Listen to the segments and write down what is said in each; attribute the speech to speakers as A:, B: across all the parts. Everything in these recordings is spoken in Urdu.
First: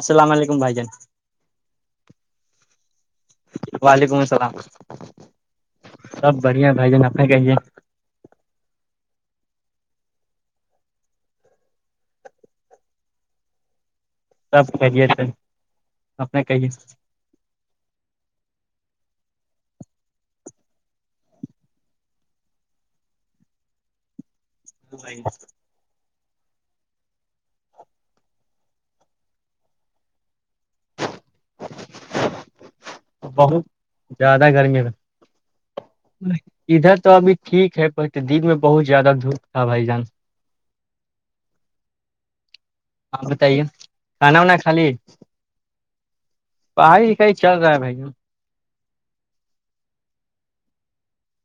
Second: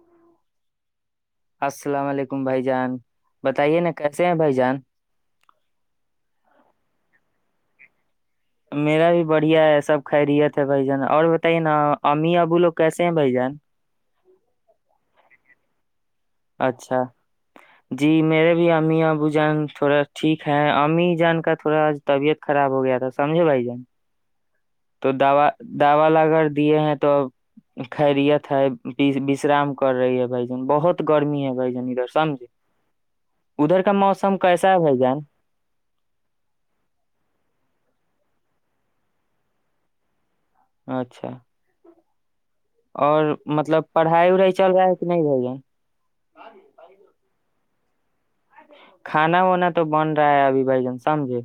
A: السلام علیکم بھائی جان
B: حکم بھائی جان بتائیے نا
A: وعلیکم
B: کیسے ہیں
A: السلام
B: بھائی جان
A: سب بڑھیا بھائی جان آ نے کہیے
B: میرا بھی بڑھیا ہے سب خیرییت ہے بھ جن اور بتائیے نا امی ابو لوگ کیسے ہیں بھ جان
A: سب خیے تھے
B: اچھا جی میرے بھی امی آب جان تھوڑا ٹھیک ہے امی جان کا تھوڑا طبیعت خراب ہو گیا تھا سمجھے بھائی جان تو دا دا لگا دیے ہیں تو خیریت ہےشرام کر رہی ہے بھائی بہت گرمی ہے بھائی جان ادھر سمجھے
A: بہت
B: ادھر کا موسم
A: زیادہ
B: کیسا
A: گرمی
B: ہے بھائی جان
A: دپ میں بہت زیادہ دھوپ تھا بھائی جان
B: اچھا
A: آپ
B: اور
A: بتائیے
B: مطلب پڑھائی
A: کھانا
B: وڑھائی
A: وانا
B: چل رہا
A: خالی
B: ہے کہ نہیں بھائی جان
A: پڑھائی لکھائی چل رہا ہے بھائی ج [inaudible]
B: کھانا وانا تو بن رہا ہے ابھی بھائی جان سمجھے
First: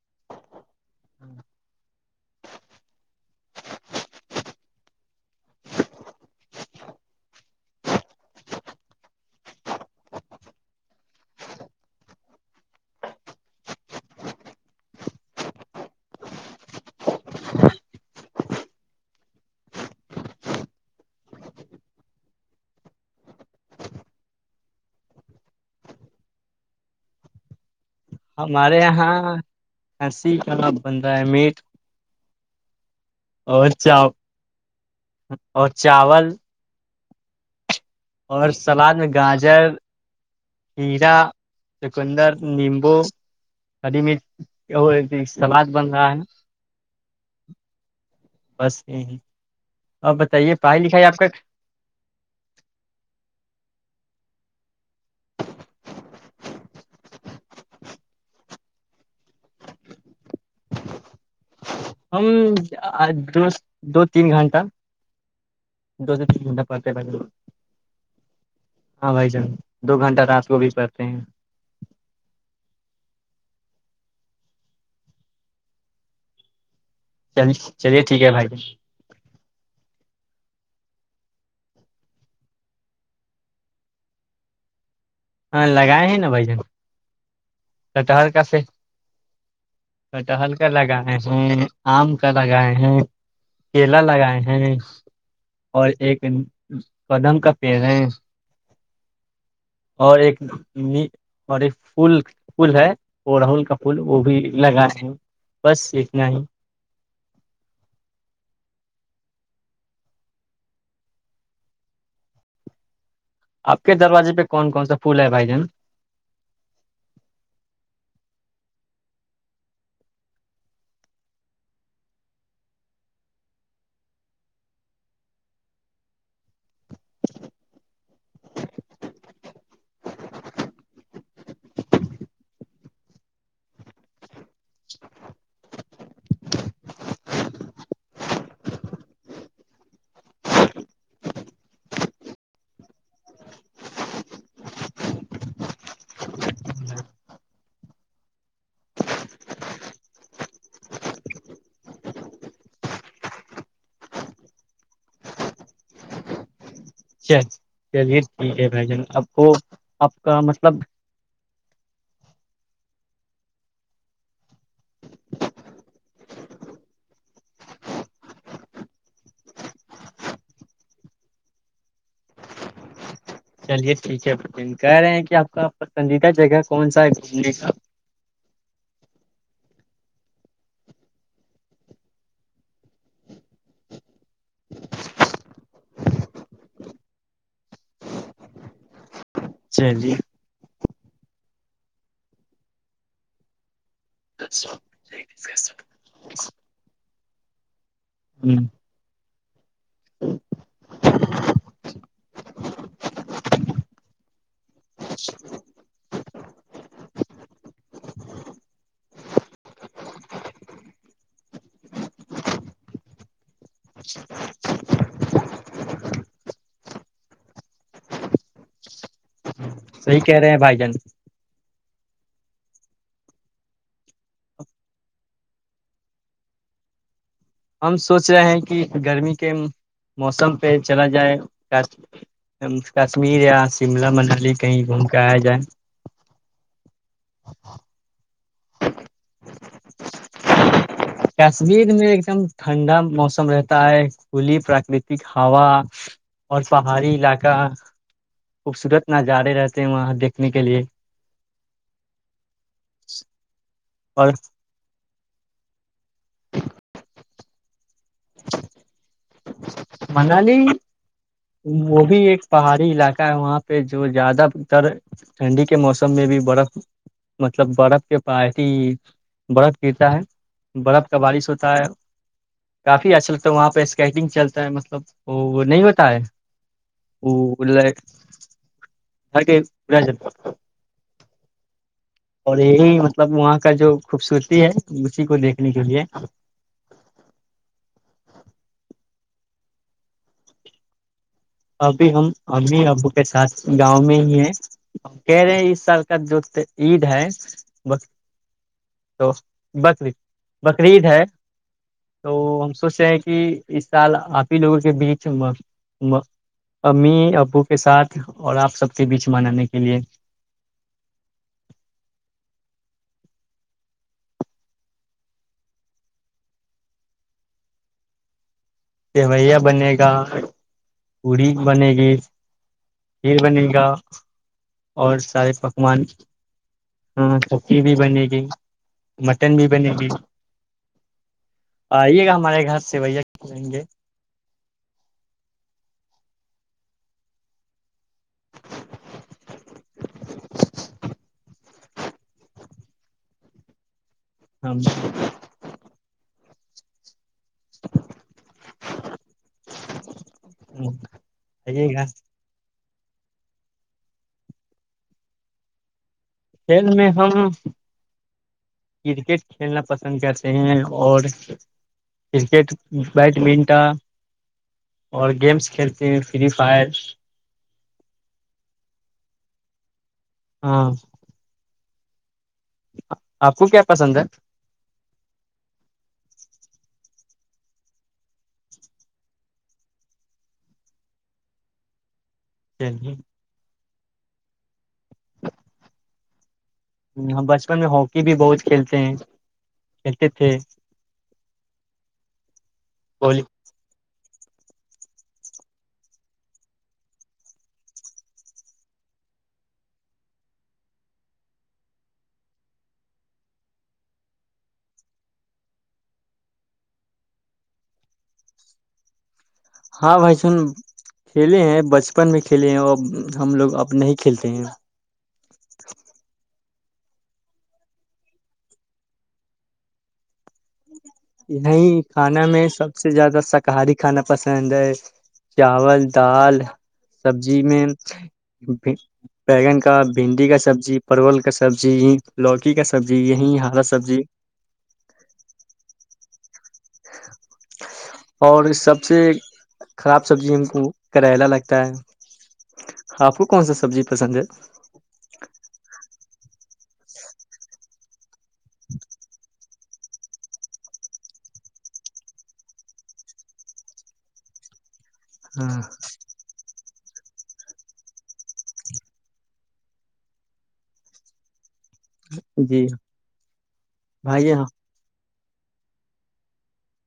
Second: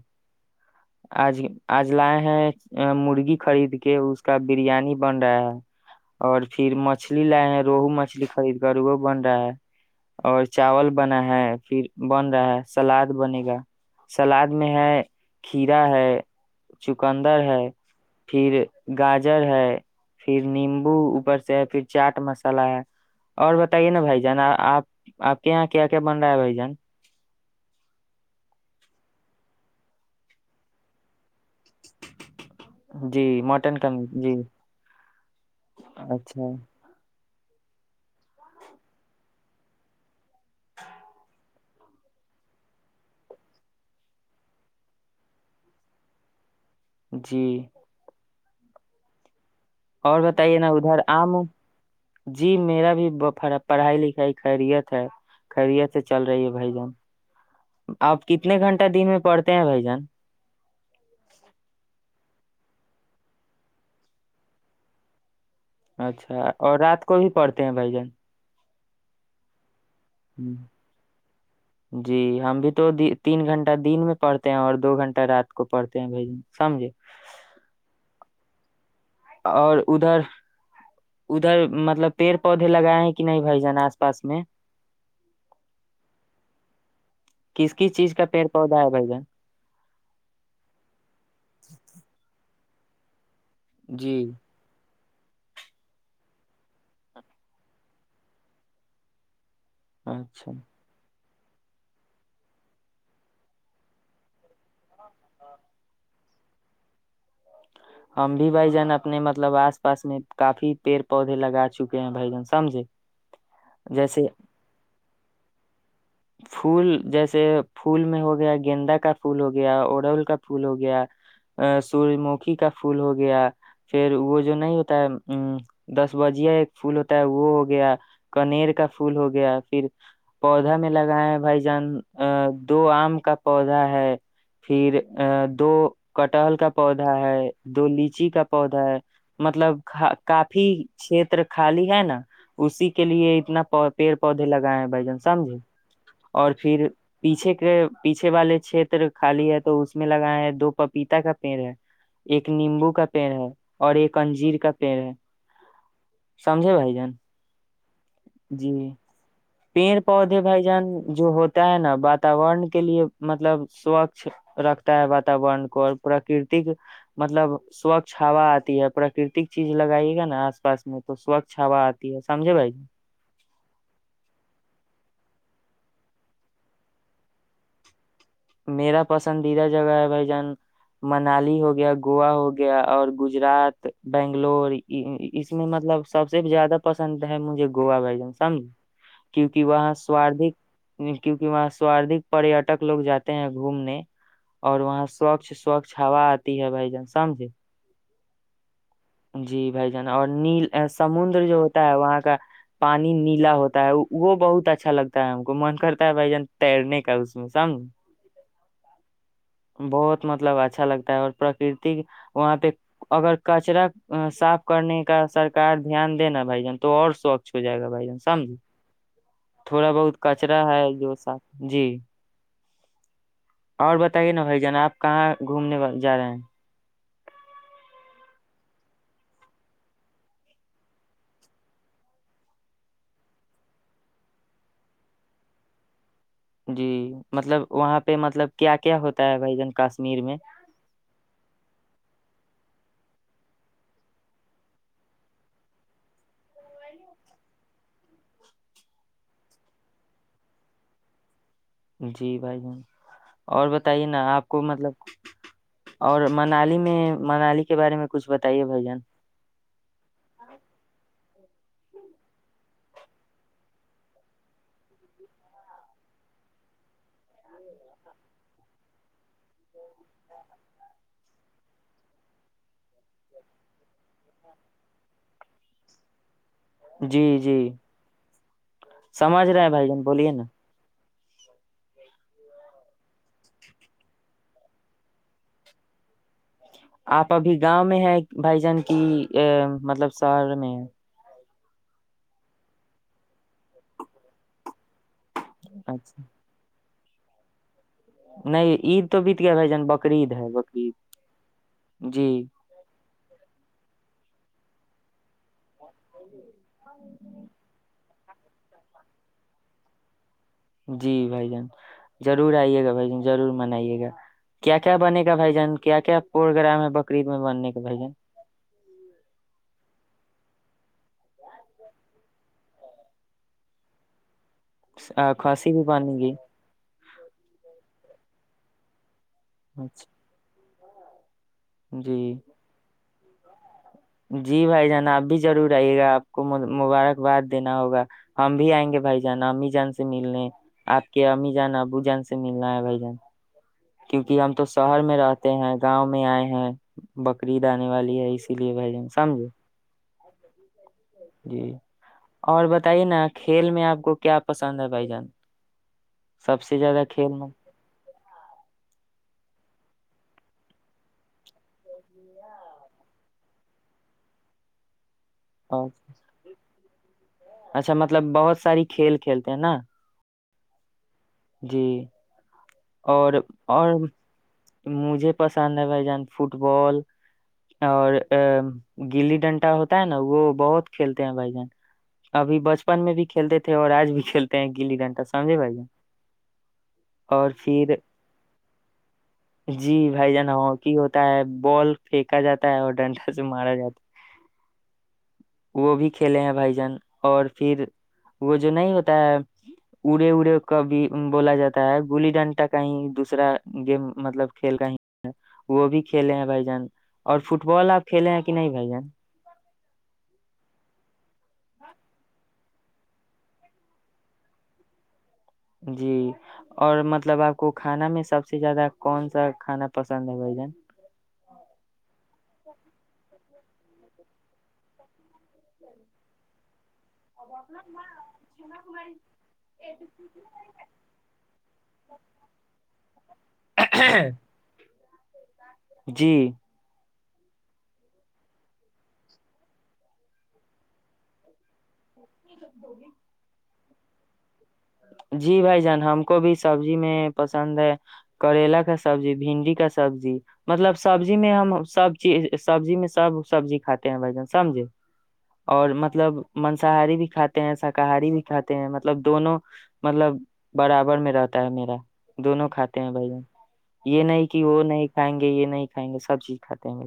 B: آج آج لائے ہیں مرغی خرید کے اس کا بریانی بن رہا ہے اور پھر مچھلی لائے ہیں روہو مچھلی خرید کر وہ بن رہا ہے اور چاول بنا ہے پھر بن رہا ہے سلاد بنے گا سلاد میں ہے کھیرا ہے چکندر ہے پھر گاجر ہے پھر نیمبو اوپر سے ہے پھر چاٹ مسالہ ہے اور بتائیے نا بھائی جان آپ آپ کے یہاں کیا کیا بن رہا ہے بھائی جان
A: ہمارے یہاں ہنسی کباب بن رہا ہے میٹ
B: جی
A: اور
B: مٹن کا
A: چا
B: جی
A: اور چاول
B: اچھا
A: اور سلاد میں گاجر ہیرا چکندر نیمبو ہری مرچ اور سواد بن رہا ہے
B: جی
A: بس یہ ہی
B: اور بتائیے نا ادھر آم جی میرا بھیر پڑھائی لکھائی خریت ہے خریت سے چل رہی ہے بھائی جان آپ کتنے گھنٹہ دن میں پڑتے ہیں بھائی جان
A: ہم دو تین گھنٹہ دو سے
B: اچھا
A: تین گھنٹہ
B: اور
A: پڑھتے ہیں
B: رات
A: بھائی جان
B: کو بھی پڑھتے ہیں بھائی جان
A: ہاں بھائی جان دو گھنٹہ رات
B: ہ
A: کو بھی پڑھتے ہیں
B: جی ہم بھی تو تین گھنٹے [inaudible] گھن دن میں پڑھتے ہیں اور دو گھنٹہ رات کو پڑھتے ہیں بھائی ج سمجھے
A: چل چلیے ٹھیک ہے بھائی
B: اور ادھر ادھر مطلب پیڑ پودے لگائے ہیں کہ نہیں بھ جان آس پاس میں
A: ہاں لگائے ہیں نا بھ جن
B: کس کس چیز
A: کٹہل کا
B: پیڑ
A: سے
B: پودا ہے بھائی جان
A: کٹہل کا لگائے ہیں آم کا ل گ ہیں کیلا
B: جی
A: لگائے ہیں اور ایک قدم کا پیر ہے اور ایک
B: اچھا
A: ن اور ایک پول پول ہے وہ راہل کا پھول وہ بھی لگائے ہیں بس اتنا ہی
B: ہم بھی بھائی جان اپنے مطلب آس پاس میں کافی پیڑ پودے لگا چکے ہیں بھائی جن سمجھے
A: آپ کے
B: جیسے
A: دروازے پہ کون کون سا پھول ہے بھائی جان
B: پول جیسے پھول میں ہو گیا گیندا کا پھول ہو گیا اڑول کا پھول ہو گیا سورج مکھی کا پھول ہو گیا پھر وہ جو نہیں ہوتا ہے ا دس بجیا ایک پھول ہوتا ہے وہ ہو گیا کنیر کا پھول ہو گیا پھر پودا میں لگائے بھ جن دو آم کا پودا ہے پھر ا دو کٹہل کا پودا ہے دو لیچی کا پودا ہے مطلب کافی چھیت خالی ہے نا اسی کے لیے اتنا پیڑ پودے لگائے ہیں بھ جن سمجھے اور پھر پیچھے کے پیچھے والے چھیتر خالی ہے تو اس میں لگائے ہیں دو پپیتا کا پیڑ ہے ایک نیمبو کا پیڑ ہے اور ایک انجیر کا پیڑ ہے سمجھے بھائی جان
A: چ چلیے ٹھیک ہے بھائی
B: جی
A: جان اب کو
B: پیڑ
A: آپ کا [unintelligible]
B: پودے بھائی جان جو ہوتا ہے نا واتورن کے لیے مطلب سوچھ رکھتا ہے واتورن کو اور پراکرتک مطلب سوچھ ہوا آتی ہے پراکرتک چیز لگائیے گا نا آس پاس میں تو سوچھ ہوا آتی ہے سمجھے بھائی
A: چلیے ٹھیک ہے بین کہہ رہے ہیں کہ آپ کا پسندیدہ جگہ کون سا ہے گھومنے کا
B: میرا پسندیدہ جگہ ہے بھائیجان منالی ہو گیا گووا ہوگیا اور گجرات بنگلور اس میں مطلب سب سے زیادہ پسند ہے مجھے گووا بھجان سمج کیونکہ وہاں
A: چلیے
B: سواردھک کیونکہ وہاں سواردک پریٹک لوگ جاتے ہیں گھومنے اور وہاں [unintelligible]
A: ہ
B: سوچھ سوچھ ہا آتی ہے بھائی جان سمجھے
A: ہوں [unintelligible]
B: جی بھائی جان اور نیل سمندر جو ہوتا ہے وہاں کا پانی نیلا ہوتا ہے وہ بہت اچھا لگتا ہے ہم کو من کرتا ہے بھائی جان تیرنے کا اس میں سمج بہت مطلب اچھا لگتا ہے اور پرکرتی وہاں پہ اگر کچرا صاف کرنے کا سرک دھیان دے نا بھائی جان تو اور سوچھ ہو جائے گا بھائی جان سمج تھوڑا بہت
A: صحیح کہہ رہے ہیں
B: کچرا
A: بھائی
B: ہے
A: جان
B: جو سا جی اور بتائیے نا بھائی جان آپ کہاں گھومنے جا رہے ہیں
A: ہم سوچ رہے ہیں کہ گرمی کے موسم پہ چلا جائے کشمیر یا شملہ منالی کہیں گھوم کے آیا جائے
B: جی مطلب وہاں پہ مطلب کیا کیا ہوتا ہے بھائی جن کشمیر میں
A: کشمیر میں ایک دم ٹھنڈا موسم رہتا ہے کھلی پراکرتک ہوا اور پہاڑی علاقہ خوبصورت نظارے رہتے ہیں وہاں دیکھنے کے لیے
B: جی بھائی ج اور ب [unintelligible] بتائی نا
A: اور
B: آپ کو مطلب اور منالی میں [unintelligible] منالی کے بارے میں [unintelligible] کچھ بتائیے بھ جن [inaudible]
A: منالی وہ بھی ایک پہاڑی علاقہ ہے وہاں پہ جو زیادہ تر ٹھنڈی کے موسم میں بھی برف مطلب برف کے پ ہی برف گرتا ہے برف کا بارش ہوتا ہے کافی اچھا لگتا ہے وہاں پہ اسکیٹنگ چلتا ہے مطلب وہ نہیں ہوتا ہے
B: جی
A: وہ
B: جی سمجھ رہے ہیں بھائی جان بولیے نا
A: ہ اور یہ [unintelligible] مطلب وہاں کا جو خوبصورتی ہے اسی کو دیکھنے کے لیے
B: آپ ابھی گاؤں میں ہے بھائی جان کی ا مطلب شہر میں [unintelligible]
A: ابھی ہم ابھی ابو کے ساتھ گاؤں میں ہی ہیں [unintelligible] کیرے اس سال کا
B: اچھا
A: جوورتے عید ہے [unintelligible] ری
B: نہیں عید
A: تو
B: بیت گیا بھائی جان
A: بقرید
B: بقرعید ہے
A: بقرعید ہے
B: جی
A: تو ہم سوچ رہ ہیں کہ اس سال آپ [unintelligible] ک لووں کے بیچبا [unintelligible]
B: جی [unintelligible]
A: امی ابو کے ساتھ [unintelligible] ساتھ اور آپ سب کے بیچ منانے کے لیے
B: جی بھائی جان ضرور آئیے گا بھ جن ضرور منائیے گا کیا کیا بنے گا بھائی جان کیا کیا پروگرام ہے بقرریید میں بننے کا بھائی جن
A: سویا بنے گا پڑی بنے گی کھیر بنے گا [unintelligible] اور
B: آ،
A: سارے
B: کھانسی بھی
A: پکوان
B: بنے گی
A: [unintelligible] ہاں سبی بھی بنے گی [unintelligible] مٹن بھی بنے
B: اچھا
A: گی [unintelligible] آئیے
B: جی
A: گا ہمارے گھر سے بھیا ہے [unintelligible]
B: جی بھائی جان آپ بھی ضرور آئیے گا آپ کو مبارکباد دینا ہوگا ہم بھی آئیں گے بھائی جان امی جان سے ملنے آپ کے امی جان ابو جان سے ملنا ہے بھائی جان کیونکہ ہم تو شہر میں رہتے ہیں گاؤں میں آئے ہاں [unintelligible] بکریید آنے والی ہے اسی لیے بھائی جان سمجھو
A: ہ [inaudible]
B: جی اور ب [unintelligible] بتائیے نا کھیل میں آپ کو کیا پسند ہے بھائی جان سب سے
A: کھیل
B: زیادہ
A: میں ہم کرکٹ کھیلنا پسند کرتے ہیں اور کرکٹ بیڈمنٹن اور گیمس
B: اور-
A: کھیلتے ہیں فری فائر
B: تینا
A: ہاں
B: جی اور
A: آپ کو کیا
B: اور
A: پسند ہے
B: مجھے پسند ہے بھائی جان فٹ بال اور گلی ڈنٹا ہوتا ہے نا وہ بہت کھیلتے ہیں بھائی جان ابھی بچپن
A: چلیے
B: میں بھی کھیلتے تھے اور آج بھی کھیلتے ہیں گیلی گھنٹا سمجے بے
A: ہم
B: اور
A: بچپن میں
B: پھر
A: ہاکی بھی بہت کھیلتے ہیں
B: جی
A: کھیلتے
B: بھائی
A: تھے
B: جان ہاکی ہوتا ہے بال پھینکا جاتا ہے اور ڈنڈا
A: بی
B: سے مارا جاتا ہے وہ بھی کھیلے ہیں بھائی جان اور پھر وہ جو نہیں ہوتا ہے اڑے اڑے ک بھی بولا جاتا ہے گلی ڈنٹا کہیں دوسرا گیم مطلب کھیل کہیں وہ بھی کھیلے ہیں بھائی جان اور فٹ بال آپ کھیلے ہیں کہ نہیں بھائی جان
A: ہاں بھائی سن کھیلے ہیں بچپن میں کھیلے ہیں اور ہم لوگ اب نہیں کھیلتے ہیں
B: جی اور مطلب آپ کو کھانا میں سب سے زیادہ کون سا کھانا پسند ہے بھ جن
A: یہ کھانا میں سب سے زیادہ شاکاہاری کھانا پسند ہے چاول دال سبزی میں بیگن کا بھنڈی کا سبزی پرول کا سبزی یہ لوکی کا سبزی یہی ہرا سبزی
B: جی
A: اور سب سے خراب سبزی ہم کو کریلا لگتا ہے ہاں آپ کو کون س س سبزی پسند ہے
B: جی بھائی جان ہم کو بھی سبزی میں پسند ہے کریلا کا سبزی بھنڈی کیا سبزی مطلب سبزی میں ہم سب چیز سبزی میں سب سبزی کھاتے ہیں بھ جن سمجھے
A: ہاں
B: اور مطلب م شساہاری بھی کھاتے ہیں شاکاہاری بھی کھاتے ہیں مطلب دونوں مطلب برابر میں رہتا ہے میرا دونوں
A: جی
B: کھاتے ہیں بھائی جان یہ نہیں
A: بھائی
B: کہ
A: ہاں
B: وہ نہیں کھائیں گے یہ نہیں کھائیں گے سب چیز کھاتے ہیں مے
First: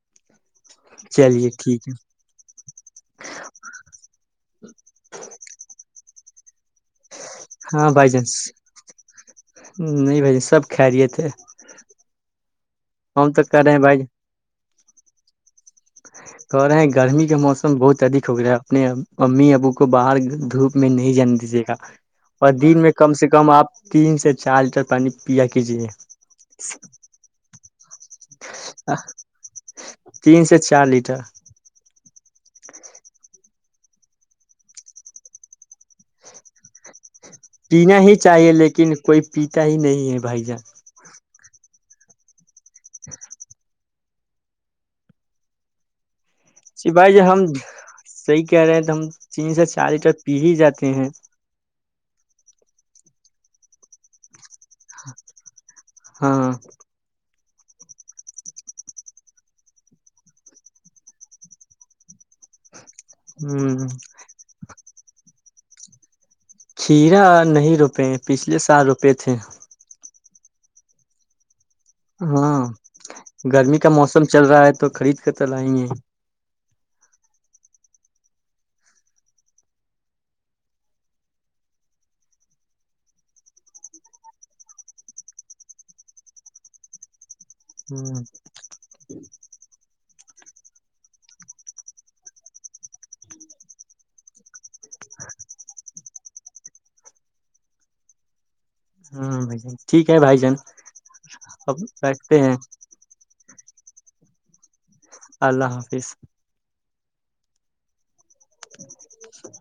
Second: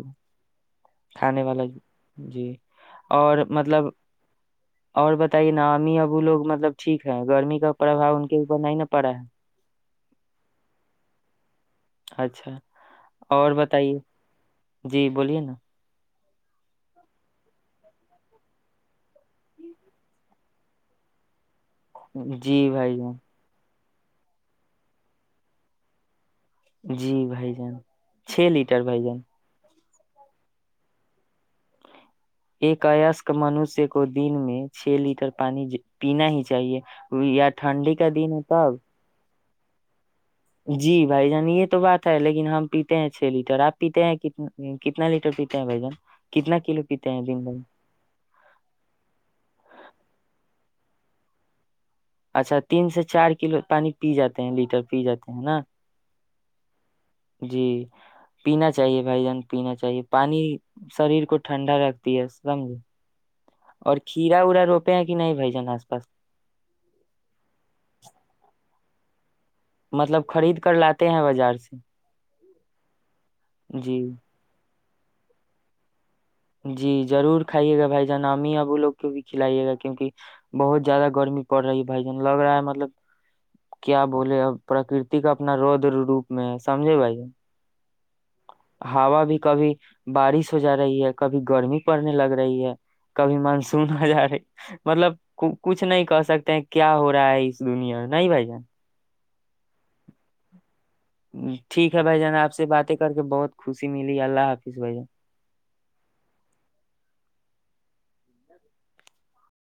A: چلیے ٹھیک ہے
B: اور مطلب اور بتائیے نامی اب وہ لوگ مطلب ٹھیک ہے گرمی کا
A: ہاں بھائی
B: پربھؤ
A: جان
B: ان کے اوپر نہیں نا پڑا ہے
A: نہیں بھائی جان سب کھہ رہیے تھے
B: اچھا اور بتائیے جی بولیے نا
A: کہ رہے ہیں گرمی کا موسم بہت ادک ہو گیاا ہے اپنے امی ابو کو باہر دھوپ میں نہیں جان دیجیے گا [unintelligible] اور
B: جی
A: دن میں
B: بھائی
A: کم
B: جان
A: سے کم آپ [unintelligible] تین سے چار لیٹر پانی پیا کیجیے [unintelligible]
B: جی بھائی جان چھ لیٹر بھائی جان [unintelligible]
A: تین سے چالیس [unintelligible] اچا [unintelligible]
B: ایک ایسک منوشیہ کو دن میں چھ لیٹر پانی پینا ہی چاہیے [unintelligible] ٹھنڈی
A: پینا
B: کا
A: ہی
B: دن ہے
A: چاہیے
B: تب
A: لیکن کوئی [unintelligible] پیتا ہی نہیں ہے [unintelligible]
B: جی بھائی جانیے [unintelligible] تو بات ہے لیکن ہم پیتے ہیں چھ لیٹر آپ پیتے ہیں کتنا لیٹر پیتے ہیں بھ جن [unintelligible]
A: ج بھائی ج ہم صحیح کہہ رہے ہیں تو ہم تین سے چار لیٹر پی ہی جاتے ہیں [unintelligible]
B: اچھا تین سے چار کلو پانی پی جاتے ہیں لیٹر پی جاتے ہیں ہے نا [unintelligible]
A: ہاں [unintelligible]
B: جی پینا چاہیے بھائی جان پینا چاہیے پانی شریر کو ٹھنڈا رکھتی ہے سمجھ [unintelligible]
A: ہ
B: اور کھیرا اورا روپے ہیں کہ نہیں بھائی [unintelligible] ن آس پاس [unintelligible]
A: کھیرا نہیں روپے پچھلے سال روپے تھے [unintelligible]
B: مطلب خرید کر لاتے ہیں بازار سے [unintelligible]
A: ہاں [unintelligible] گرمی کا
B: جی
A: موسم چل رہا ہے [unintelligible] تو خرید کر چلائیں گے [unintelligible]
B: جی ضرور کھائیے گا بھائی جان ا ہی اب لوگ کو بھی کھلائیے گا کیونکہ بہت زیادہ گرمی پڑ رہی ہے بھائی جان لگ رہا ہے مطلب کیا بولے اب پرکرت کا اپنا رودر روپ میں ہے سمجے بھائی جان [unintelligible]
A: ہ
B: ہوا بھی کبھی [unintelligible] بارش ہو جا رہی ہے کبھی گرمی پڑنے لگ رہی ہے کبھی مانسون ہو جا رہی مطلب کچھ نہیں کہ سکتے ہیں کیا ہو رہا ہے اس دنیا میں نہیں بھائی جان [unintelligible]
A: ہ بھائی ج ٹھیک ہے بھائی جان اب
B: ٹھیک ہے بھائی جان
A: بیھتے
B: آپ
A: ہیں
B: سے
A: [unintelligible]
B: باتیں کر کے بہت خوشی ملی اللہ حافظ بھائی [unintelligible]
A: اللہ حافظ [unintelligible] [inaudible]